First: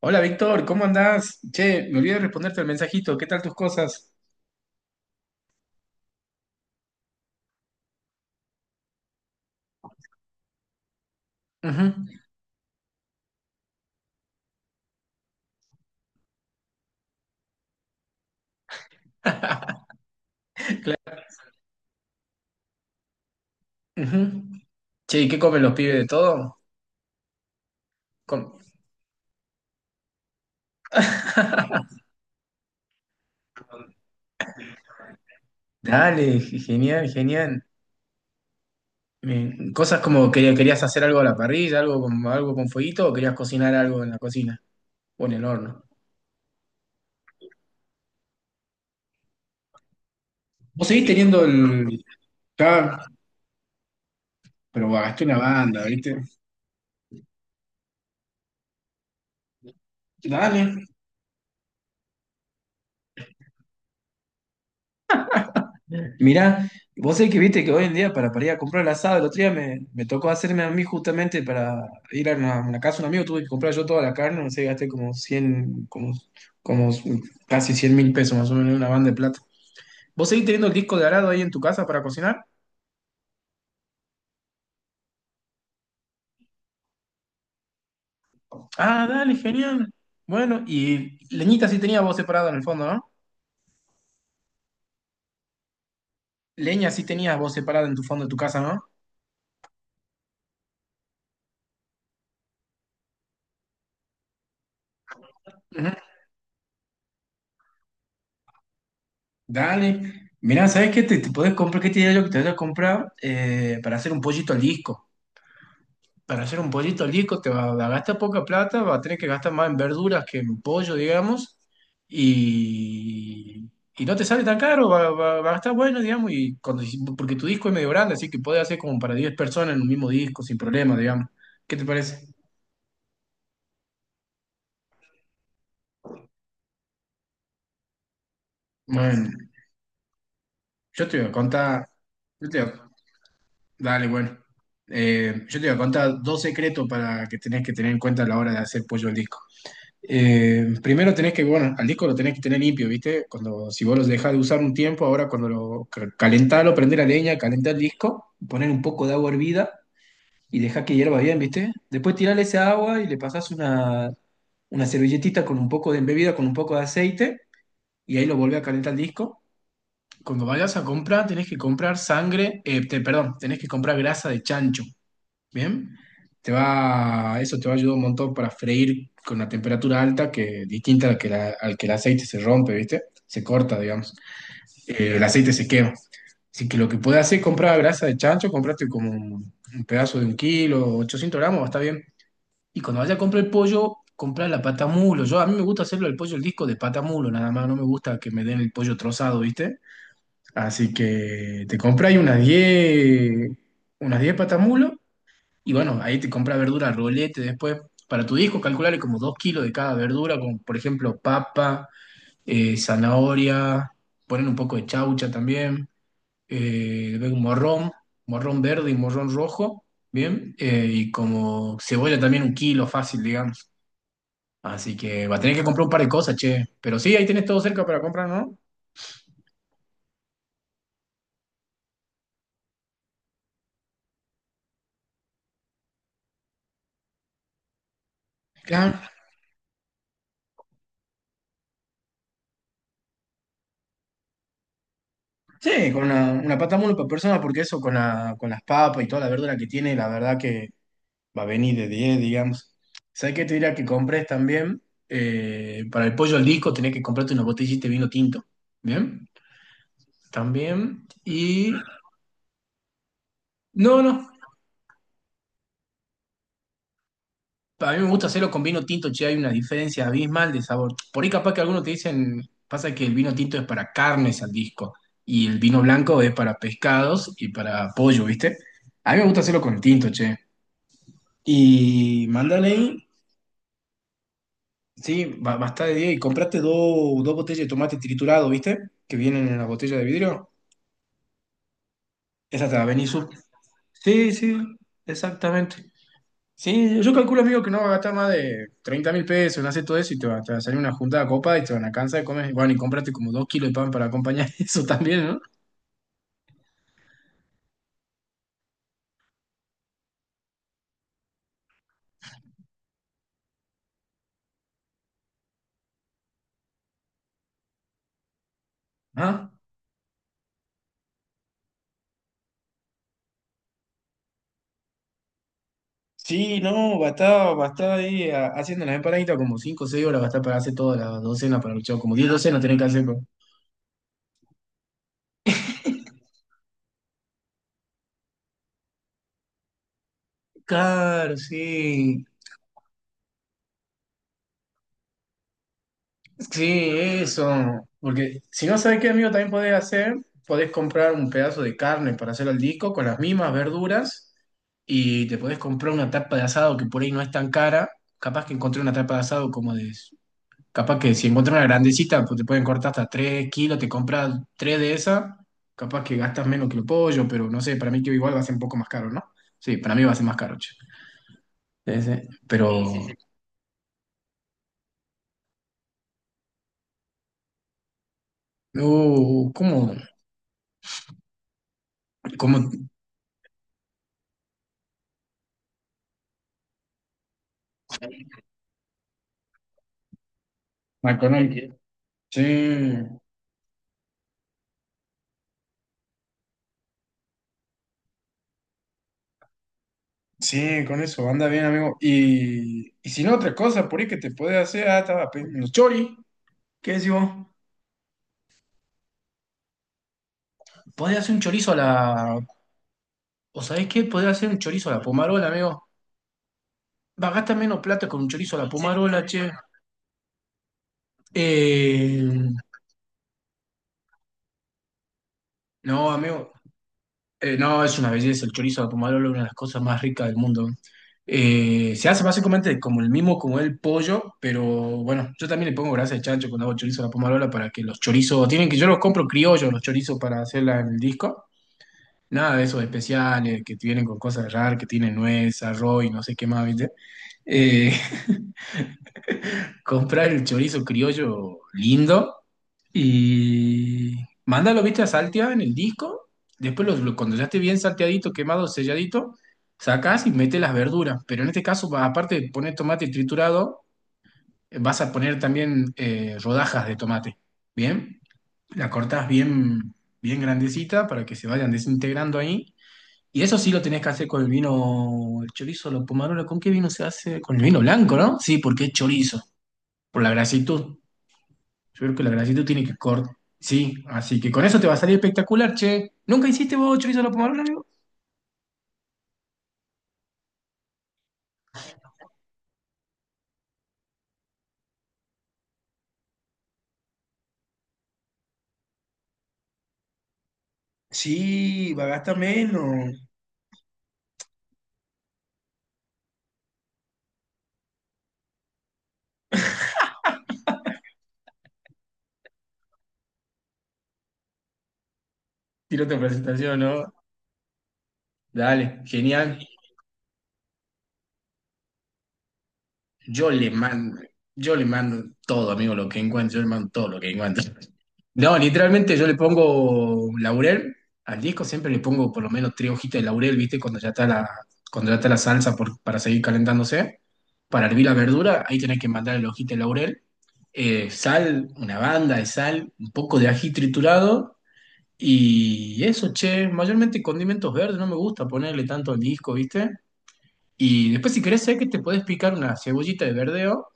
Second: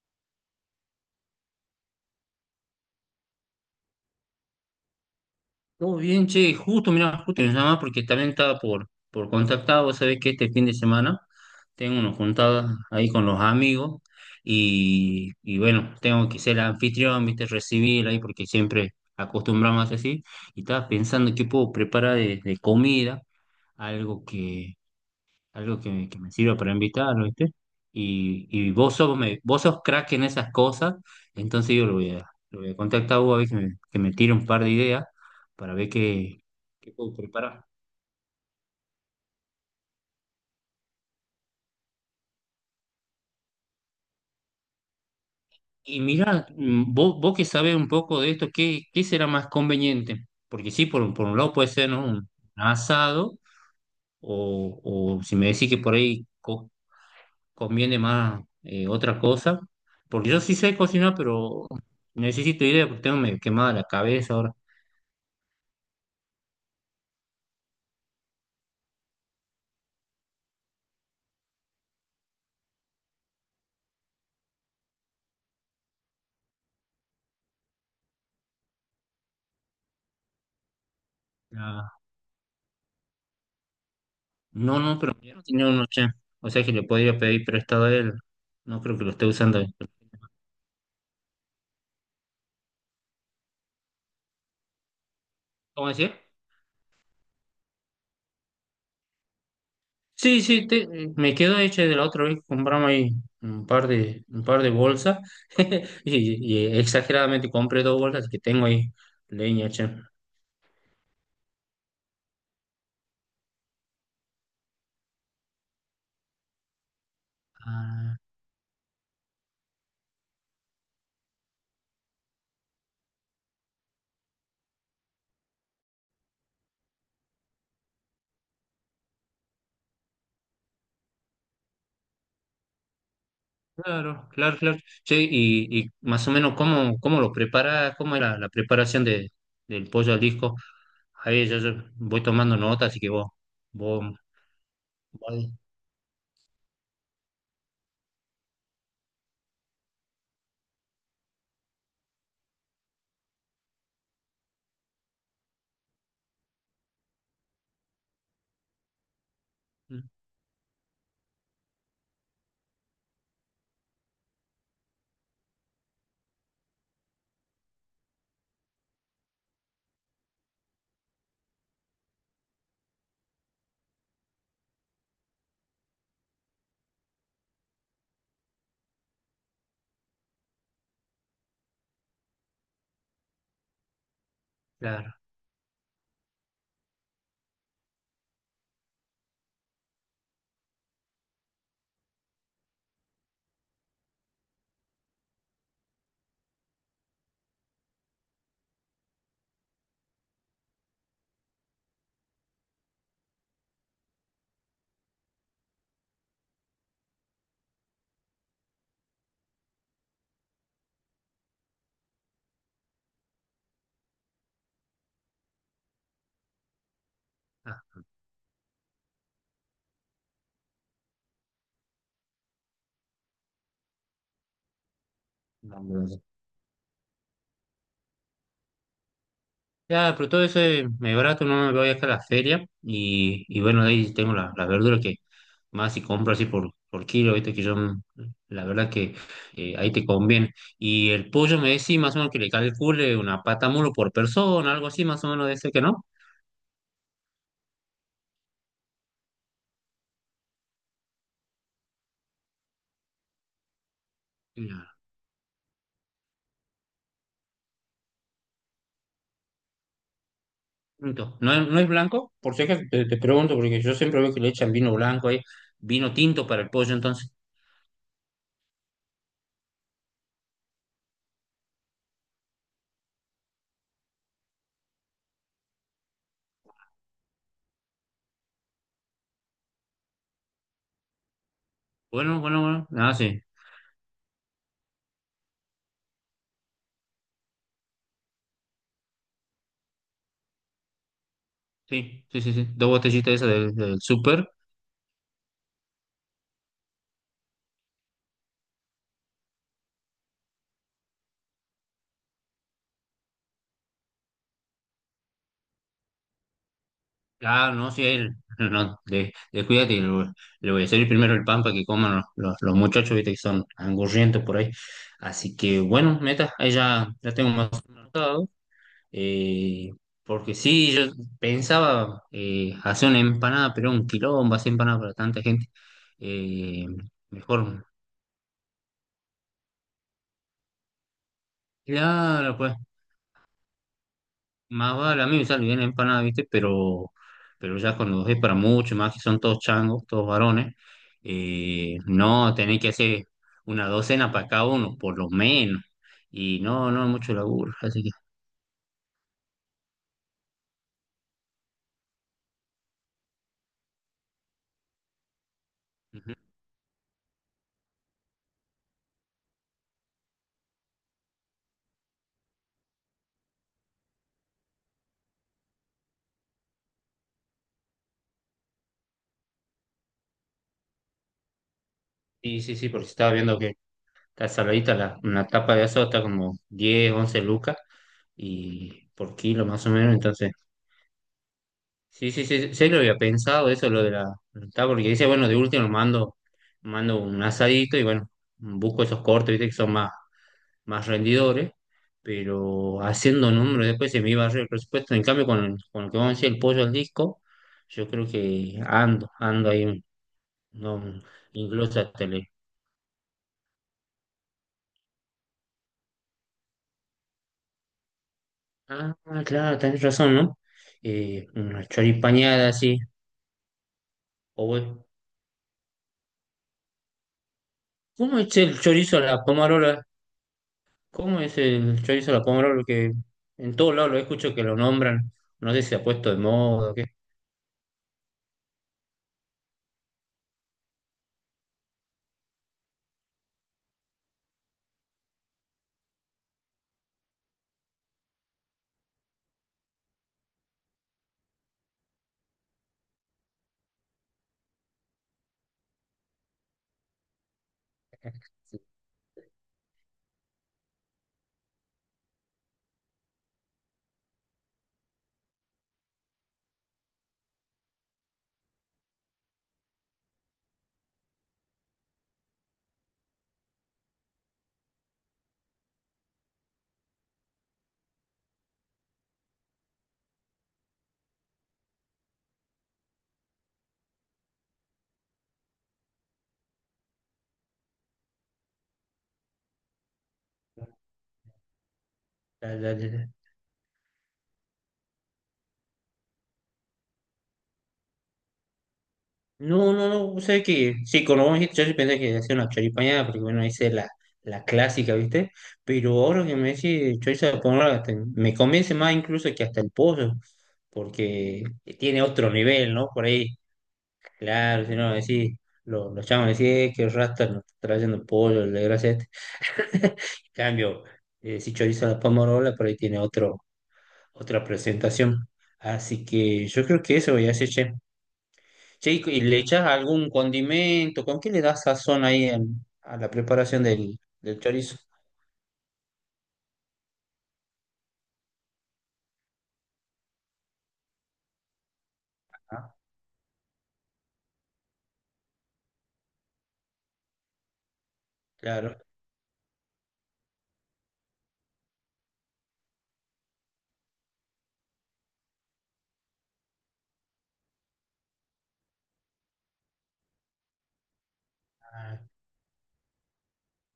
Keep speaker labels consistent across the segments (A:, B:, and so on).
A: Hola Víctor, ¿cómo andás? Che, me olvidé de responderte el mensajito, ¿qué tal tus cosas?
B: Todo bien, che, justo, mirá, justo me llama porque también estaba por contactar. Vos sabés que este fin de semana
A: Ujú,
B: tengo unos juntadas ahí con los amigos y bueno, tengo que ser el anfitrión, viste, recibir ahí porque siempre acostumbramos así. Y estaba pensando qué puedo preparar de comida, algo
A: ujú. Che, ¿y qué comen los
B: algo
A: pibes de
B: que me sirva
A: todo?
B: para invitar, ¿viste? Y,
A: Com-
B: y vos sos crack en esas cosas, entonces yo lo voy a contactar a vos a ver que me tire un par de ideas para ver
A: Dale,
B: qué, qué
A: genial,
B: puedo
A: genial.
B: preparar.
A: Cosas como que querías hacer algo a la parrilla, algo con fueguito, o querías cocinar algo en la cocina o en el horno.
B: Y mira, vos que sabés un poco de esto, ¿qué será más conveniente? Porque sí,
A: Vos
B: por,
A: seguís
B: un- por un
A: teniendo
B: lado puede ser,
A: el...
B: ¿no? Un
A: Ya,
B: asado, o,
A: pero
B: o
A: gasté
B: si
A: una
B: me decís que
A: banda,
B: por
A: ¿viste?
B: ahí conviene más otra cosa, porque yo sí sé
A: Dale.
B: cocinar, pero necesito ideas porque tengo medio quemada la cabeza ahora.
A: Mirá, vos sabés que viste que hoy en día para ir a comprar el asado, el otro día me tocó hacerme a mí justamente para ir a una casa de un amigo, tuve que comprar yo toda la carne, no sé, gasté como casi 100.000 pesos más o menos una banda de plata. ¿Vos seguís teniendo el disco de arado ahí en tu casa
B: Ah.
A: para cocinar?
B: No, no, pero yo no tenía uno ya. O sea que le podría pedir prestado a él. No creo que
A: Ah,
B: lo esté
A: dale,
B: usando.
A: genial. Bueno, y leñita sí tenías vos separada en el fondo, ¿no?
B: ¿Cómo decía?
A: Leña sí tenías vos separada en tu fondo de tu casa, ¿no?
B: Sí, sí, me quedo hecho de la otra vez que compramos ahí un par de, bolsas.
A: Ujú.
B: Y exageradamente compré dos bolsas que tengo ahí leña, che.
A: Dale. Mirá, ¿sabés qué te podés comprar? ¿Qué te diría yo que te voy a comprar para hacer un pollito al disco? Para hacer un pollito al disco te va a gastar
B: Ah,
A: poca plata, va a tener que gastar más en verduras que en pollo, digamos, y, y no te sale tan caro, va a estar bueno, digamos, porque tu disco es medio grande, así que puedes hacer como para 10 personas en un mismo disco sin problema, digamos. ¿Qué te parece?
B: claro, claro, claro. Che, y más o menos cómo, lo prepara, cómo es la preparación
A: Bueno,
B: del pollo al disco.
A: yo te voy a
B: Ahí yo,
A: contar,
B: voy
A: yo
B: tomando
A: te voy
B: nota,
A: a-
B: así que
A: dale,
B: vos,
A: bueno. Eh,
B: vos
A: yo te voy a contar dos secretos para que tenés que tener en cuenta a la hora de hacer pollo al disco. Primero tenés que, bueno, al disco lo tenés que tener limpio, ¿viste? Cuando, si vos los dejás de usar un tiempo, ahora cuando calentalo, prendés la leña, calentá el disco, poner un poco de agua hervida
B: mm,
A: y dejá que hierva bien, ¿viste? Después tirale esa agua y le pasás una servilletita con un poco de embebida, con un poco de aceite, y ahí lo volvés a calentar el disco. Cuando vayas a comprar, tenés que comprar sangre, perdón, tenés que comprar grasa de chancho. Bien, eso te va a ayudar un montón para freír con una temperatura alta que distinta a la que al que el aceite se rompe, ¿viste? Se corta, digamos.
B: claro.
A: El aceite se quema. Así que lo que puedes hacer es comprar grasa de chancho, comprate como un pedazo de 1 kilo, 800 gramos, está bien. Y cuando vayas a comprar el pollo, comprar la pata mulo. Yo a mí me gusta hacerlo el pollo, el disco de pata mulo, nada más, no me gusta que me den el pollo trozado, ¿viste? Así que te compras unas 10 patamulos y bueno, ahí te compra verdura rolete después. Para tu disco, calcularle como 2 kilos de cada verdura, como por ejemplo papa, zanahoria, poner un poco de chaucha también, luego morrón verde y morrón rojo, ¿bien? Y como cebolla también 1 kilo fácil, digamos. Así que va a tener que
B: No,
A: comprar un par de
B: gracias.
A: cosas, che. Pero sí, ahí tenés todo cerca para comprar, ¿no?
B: Ya, pero todo eso es medio barato, no me voy acá a la feria y bueno, de ahí tengo la verdura que más si compro así por kilo, viste que yo, la verdad
A: Claro.
B: que ahí te conviene. Y el pollo me decís más o menos que le calcule una pata mulo por persona, algo así más o menos de ese que
A: Sí, con
B: no.
A: una pata mole por persona, porque eso con las papas y toda la verdura que tiene, la verdad que va a venir de 10 digamos. ¿Sabes qué te diría que compres también?
B: Ya.
A: Para el pollo al disco tenés que comprarte una botellita de vino tinto. ¿Bien? También.
B: Punto. No,
A: Y...
B: no es blanco, por si acaso te pregunto, porque yo
A: No,
B: siempre
A: no.
B: veo que le echan vino blanco ahí, vino tinto para el pollo, entonces.
A: A mí me gusta hacerlo con vino tinto, che, hay una diferencia abismal de sabor. Por ahí capaz que algunos te dicen, pasa que el vino tinto es para carnes al disco y el vino blanco es para pescados y para pollo, ¿viste? A mí me gusta hacerlo con tinto, che. Y
B: Bueno, bueno,
A: mándale
B: bueno,
A: ahí.
B: ah, sí,
A: Sí, bastá de 10 y compraste dos botellas de tomate triturado, ¿viste? Que vienen en la botella de vidrio.
B: sí, sí, sí,
A: Esa
B: sí.
A: te la
B: Dos
A: venís sub-
B: botellitas esas del
A: Sí,
B: súper.
A: sí, exactamente. Sí, yo calculo, amigo, que no va a gastar más de 30.000 pesos en hacer todo eso y te va a salir una juntada copa y te van a cansar de comer. Bueno, y compraste como 2 kilos de pan para acompañar eso también, ¿no?
B: Ah, no, sí, él, no, descuídate, y le voy a servir primero el pan para que coman los muchachos, viste, que son angurrientos por ahí. Así que, bueno, meta, ahí ya, tengo más anotado,
A: Ah.
B: eh, porque sí, yo pensaba hacer una empanada, pero un quilombo hacer empanada para tanta gente.
A: Sí,
B: Eh,
A: no, va a estar, va a
B: Mejor,
A: estar ahí haciendo las empanaditas como cinco o 6 horas, va a estar para hacer todas las docenas para el luchar, como 10
B: claro,
A: docenas
B: pues,
A: tenés que hacer.
B: más vale, a mí me sale bien la empanada, ¿viste? Pero ya cuando es para mucho, más que son todos changos, todos varones,
A: Claro, sí.
B: no, tenés que hacer una docena para cada uno, por lo menos. Y
A: Sí,
B: no, no es mucho laburo,
A: eso.
B: así que...
A: Porque si no sabes qué, amigo, también podés comprar un pedazo de carne para hacer al disco con las mismas verduras y te podés comprar una
B: Ujú.
A: tapa de asado que por ahí no es tan cara. Capaz que encontré una tapa de asado como de... Capaz que si encontré una grandecita, pues te pueden cortar hasta 3 kilos, te compras 3 de esas capaz que gastas menos que el pollo, pero no sé, para mí que igual va a ser un poco más caro, ¿no? Sí, para mí va a ser más caro, che. Sí, sí.
B: Sí, sí,
A: Pero...
B: sí,
A: Sí,
B: porque
A: sí,
B: estaba viendo que está saladita una tapa de asado, está como 10 11 lucas
A: sí.
B: y por
A: Uh,
B: kilo más o
A: ¿cómo?
B: menos, entonces... Sí, sí,
A: ¿Cómo?
B: sí, sí lo había pensado eso, lo de la está porque dice, bueno, de último mando, un asadito y bueno, busco esos cortes, viste, que son más rendidores,
A: McConaughey. Sí.
B: pero haciendo números después se me iba a el presupuesto. En cambio, con lo que vamos a decir, el pollo al disco, yo creo que ando ahí,
A: Sí, con
B: no,
A: eso, anda bien, amigo.
B: incluso hasta le...
A: Y si no, otra cosa, por ahí que te puede hacer, estaba pensando, chori, ¿qué decimos?
B: Ah, claro, tenés razón, ¿no?
A: Podés hacer un chorizo a
B: Una
A: la.
B: choripañada así,
A: ¿O sabés qué? Podés hacer un
B: o
A: chorizo a la
B: bueno,
A: pomarola, amigo. Va, gasta menos plata con un
B: ¿cómo
A: chorizo
B: es
A: a la
B: el chorizo a
A: pomarola,
B: la
A: che.
B: pomarola? ¿Cómo es el
A: Eh,
B: chorizo a la pomodoro? Porque en todos lados lo escucho que lo nombran. No sé si se ha
A: No,
B: puesto de
A: amigo.
B: moda o qué.
A: No, es una belleza. El chorizo de Pomarolo es una de las cosas más ricas del mundo. Se hace básicamente como el mismo, como el pollo, pero bueno, yo también le pongo grasa de chancho cuando hago chorizo a la pomarola para que los chorizos, tienen que, yo los compro criollos, los chorizos para hacerla en el disco. Nada de esos especiales que vienen con cosas raras, que tienen nuez, arroz y no sé qué más, ¿viste? Eh, comprar el chorizo criollo lindo y mándalo, viste, a saltear en el disco. Después, cuando ya esté bien salteadito, quemado, selladito, sacás y metes las verduras. Pero en este caso, aparte de poner tomate triturado, vas a poner también rodajas de tomate. ¿Bien? La cortás bien, bien grandecita para que se vayan desintegrando ahí. Y eso sí lo tenés que hacer con el vino, el chorizo, la pomarola. ¿Con qué vino se hace? Con el vino blanco, ¿no? Sí, porque es chorizo, por la grasitud. Yo creo que la grasitud
B: La-
A: tiene
B: la-
A: que
B: la-
A: cortar. Sí, así que con eso te va a salir espectacular, che. ¿Nunca hiciste vos chorizo a la pomarrola, amigo?
B: No, no, no. O sea que, sí, cuando vos me dijiste, yo sí pensé que hacía una choripañada, porque bueno, hice la clásica, ¿viste? Pero ahora que me decís chorizo a la pomodoro, hasta me convence más incluso que hasta el pollo,
A: Sí,
B: porque
A: va a
B: tiene
A: gastar
B: otro nivel, ¿no? Por
A: menos.
B: ahí, claro, si no, decís, los chavos decís, qué rasta nos está trayendo pollo, la gracia". En cambio, si chorizo a la pomarola, por ahí tiene otra presentación.
A: Tiro otra
B: Así que
A: presentación,
B: yo creo
A: ¿no?
B: que eso voy a hacer, che.
A: Dale,
B: Che, ¿y
A: genial.
B: le echas algún condimento? ¿Con qué le das sazón ahí a la
A: Yo le
B: preparación del,
A: mando,
B: del
A: yo le
B: chorizo?
A: mando todo, amigo, lo que encuentro, yo le mando todo lo que encuentro. No, literalmente yo le pongo laurel al disco, siempre le pongo por lo menos tres
B: Ah,
A: hojitas de laurel, ¿viste? Cuando ya está la salsa para seguir calentándose. Para hervir la verdura, ahí tenés
B: claro.
A: que mandar la hojita de laurel, sal, una banda de sal, un poco de ají triturado y eso, che, mayormente condimentos verdes, no me gusta ponerle tanto al disco, ¿viste? Y después si querés sé que te
B: Ah,
A: podés picar una cebollita de verdeo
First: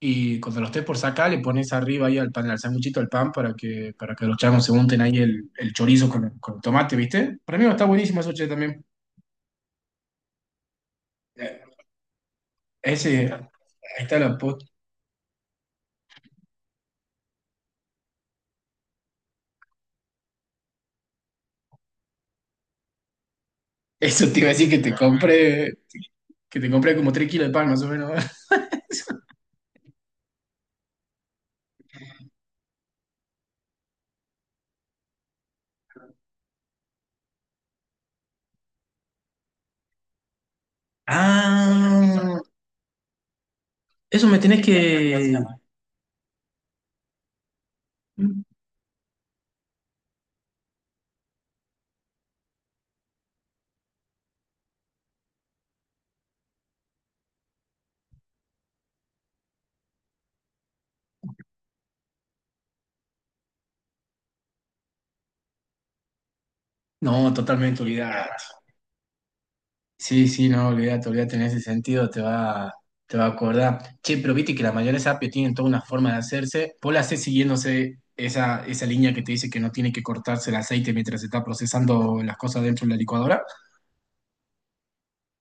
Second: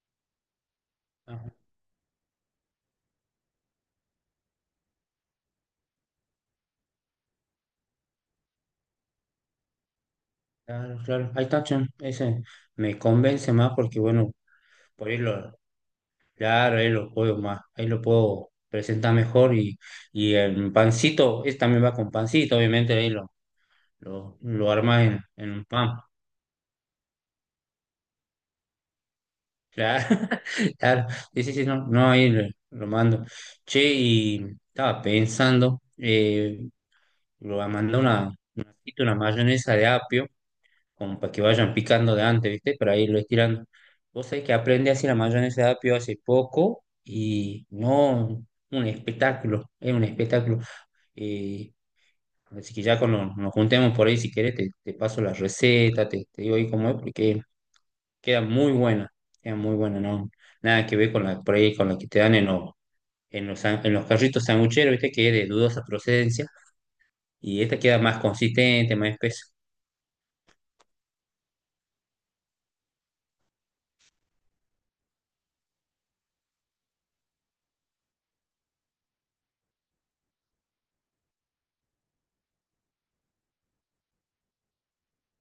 A: y cuando lo estés por sacar, le
B: ah,
A: pones arriba ahí al pan, al sanguchito, al pan, para que los changos se unten ahí el chorizo con el tomate, ¿viste? Para mí está buenísimo eso, che, también.
B: claro, claro. Ahí
A: Eh,
B: está, che. Ese me
A: Ese, ahí
B: convence más porque,
A: está
B: bueno,
A: la post.
B: por ahí lo, claro, ahí lo puedo presentar mejor y el pancito, este también va con pancito, obviamente, ahí lo,
A: Eso
B: lo,
A: te iba a decir
B: lo armas en, un pan.
A: que te compré como 3 kilos de pan, más o menos.
B: Claro, claro. Sí, sí, sí, no, no, ahí lo, mando. Che, y estaba pensando, lo va a mandar una mayonesa de apio, como para que vayan picando de
A: Ah,
B: antes, ¿viste? Para irlo estirando. Vos
A: eso me
B: sabés que
A: tenés
B: aprendí a hacer la
A: que...
B: mayonesa de apio hace poco y no, un espectáculo, es un espectáculo. Eh, Así que ya cuando nos juntemos por ahí, si querés, te paso la receta, te digo ahí cómo es, porque queda muy buena, queda muy buena, ¿no? Nada que ver con la, por ahí, con la que te dan en los, en los carritos sangucheros, ¿viste? Que es de dudosa procedencia,
A: No,
B: y esta
A: totalmente
B: queda más
A: olvidado.
B: consistente, más espesa.
A: Sí, sí, no, olvídate, olvídate en ese sentido, te va a acordar. Che, pero viste que las mayores API tienen toda una forma de hacerse. Vos la hacés siguiéndose esa línea que te dice que no tiene que cortarse el aceite mientras se está procesando las cosas dentro de la licuadora.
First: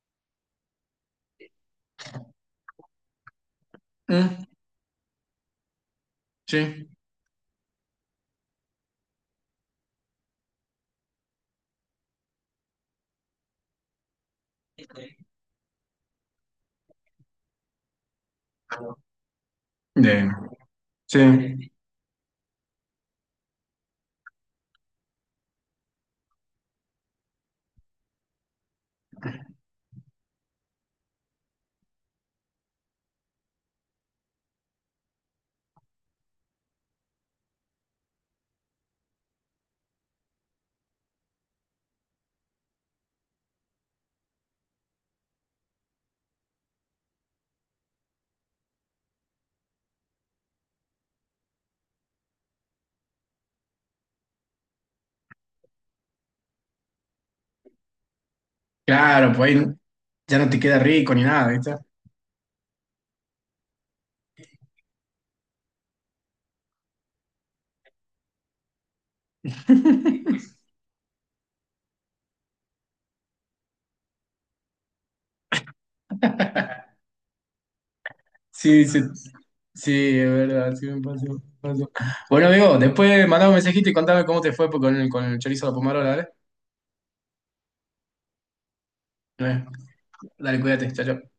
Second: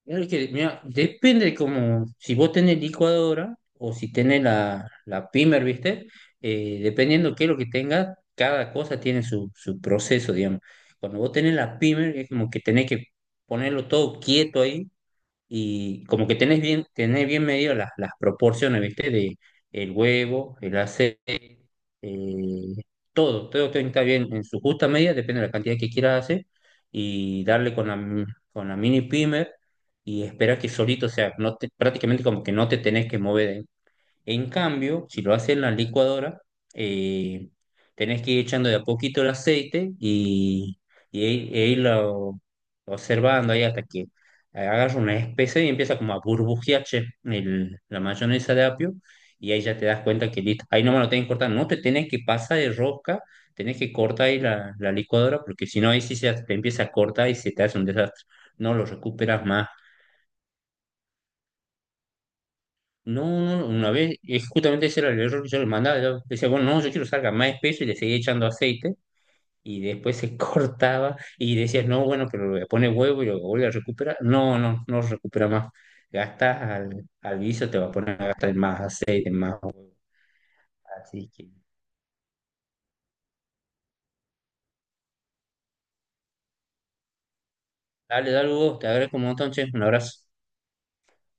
B: Claro que, mira, depende de cómo, si vos tenés licuadora o si tenés
A: Mm,
B: la pimer, ¿viste?
A: sí.
B: Dependiendo qué es lo que tengas, cada cosa tiene su proceso, digamos. Cuando vos tenés la pimer, es como que tenés que ponerlo todo quieto ahí y como que tenés bien, medido las proporciones, ¿viste? De el
A: De-
B: huevo, el aceite,
A: sí.
B: eh, todo tiene que estar bien en su justa medida, depende de la cantidad que quieras hacer, y darle con la mini primer y esperar que solito, o sea, no te- prácticamente como que no te tenés que mover. En cambio, si lo haces en la licuadora, eh, tenés que ir echando de a poquito el aceite y, e irlo observando ahí hasta que hagas una especie y empieza como a burbujear che, la mayonesa de apio y ahí ya te das cuenta que listo, ahí nomás lo tenés que cortar, no te tenés que pasar de rosca, tenés que cortar ahí la licuadora porque si no ahí sí se te empieza a cortar y se te hace un desastre, no lo
A: Claro,
B: recuperas
A: pues ahí
B: más.
A: ya no te queda rico ni nada, ¿viste?
B: No, no, no, una vez, es justamente ese era el error que yo le mandaba. Yo decía, bueno, no, yo quiero que salga más espeso y le seguía echando aceite y después se cortaba y decías, no, bueno, pero le voy a poner huevo y lo vuelve a recuperar. No, no, no recupera más. Gastas al guiso, te va a poner a gastar en más
A: Sí, sí,
B: aceite, en más huevo.
A: sí, es verdad, sí me pasó,
B: Así
A: me
B: que,
A: pasó. Bueno, amigo, después mandame un mensajito y contame cómo te fue con el, chorizo de la pomarola,
B: dale, dale, Hugo, te agradezco un montón,
A: ¿vale?
B: che, un abrazo.
A: Dale, cuídate, chao, chao.